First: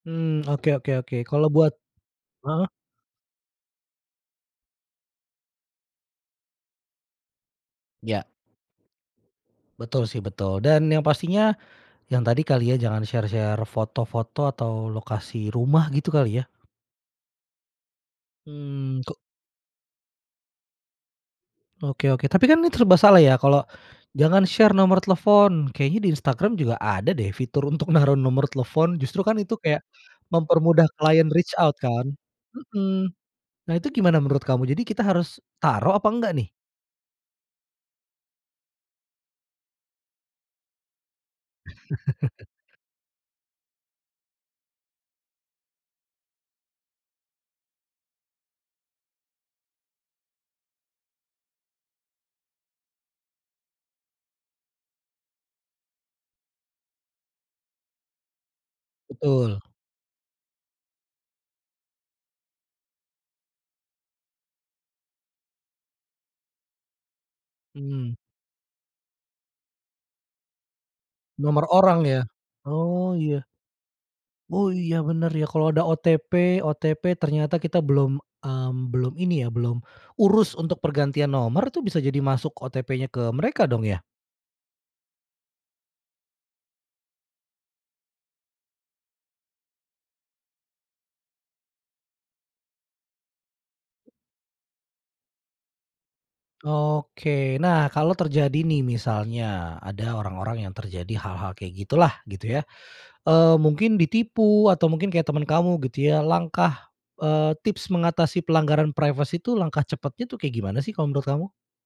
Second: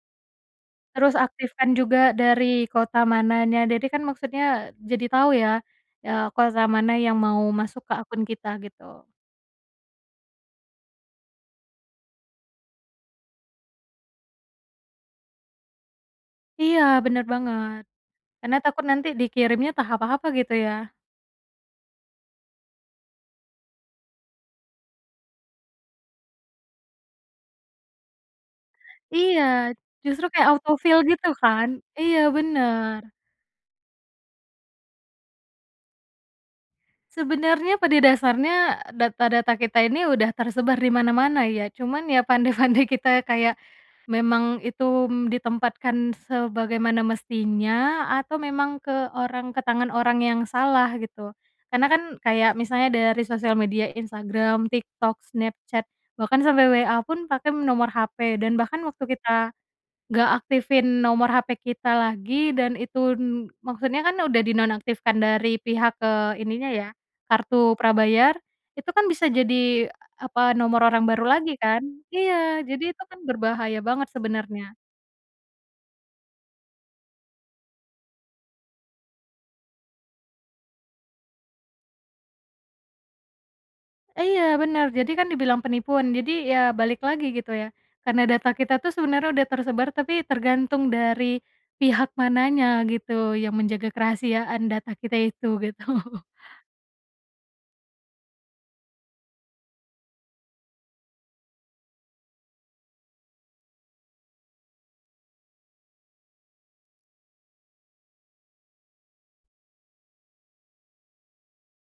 Mmm, oke oke Terus oke. Kalau aktifkan buat juga dari heeh? kota mananya, jadi kan maksudnya jadi tahu ya, eee, kota mana yang mau masuk ke akun Ya. kita, gitu. Betul sih, betul. Dan yang pastinya yang tadi kali ya, jangan share-share foto-foto atau lokasi rumah gitu kali ya? Iya, bener banget. Karena takut Mmm, nanti kok. dikirimnya entah apa-apa gitu ya. Oke oke, tapi kan, ini serba salah ya. Kalau jangan share nomor telepon, kayaknya di Instagram juga ada deh fitur untuk naruh nomor telepon. Justru kan Iya, itu kayak justru kayak auto mempermudah fill gitu klien reach kan? out, kan? Iya, bener. Mhm. Nah, itu gimana menurut kamu, jadi kita harus taruh apa enggak nih? Sebenarnya, pada dasarnya e data-data kita ini udah tersebar di mana-mana, ya. Cuman ya, pandai-pandai kita kayak memang itu, mmm, ditempatkan sebagaimana mestinya atau memang ke orang ke tangan orang yang salah, gitu. Karena kan, kayak misalnya dari sosial media Instagram, TikTok, Snapchat, bahkan sampai WA pun pakai nomor HP. Dan bahkan waktu kita Betul. nggak aktifin nomor HP kita lagi, dan itu n maksudnya kan udah dinonaktifkan dari pihak, eee, ininya ya kartu Mmm. prabayar, itu kan bisa jadi e apa nomor orang baru lagi, Nomor kan? orang ya. Iya, jadi itu Oh, kan iya. berbahaya banget Oh sebenarnya. iya, bener ya. Kalo ada OTP OTP, ternyata kita belum, mmm, belum ini ya belum urus untuk pergantian nomor, itu bisa jadi masuk OTP-nya ke mereka, dong, ya? E iya, benar. Jadi kan dibilang penipuan. Jadi ya balik lagi, gitu, ya. Karena data kita tuh sebenarnya udah tersebar, tapi tergantung dari pihak mananya, gitu, yang menjaga kerahasiaan data kita itu, gitu. Oke, nah kalau terjadi nih misalnya ada orang-orang yang terjadi hal-hal kayak gitulah gitu ya, eee, mungkin ditipu atau mungkin kayak teman kamu gitu ya, langkah, eee, tips mengatasi pelanggaran privacy itu, langkah cepatnya tuh kayak gimana sih kalau menurut kamu?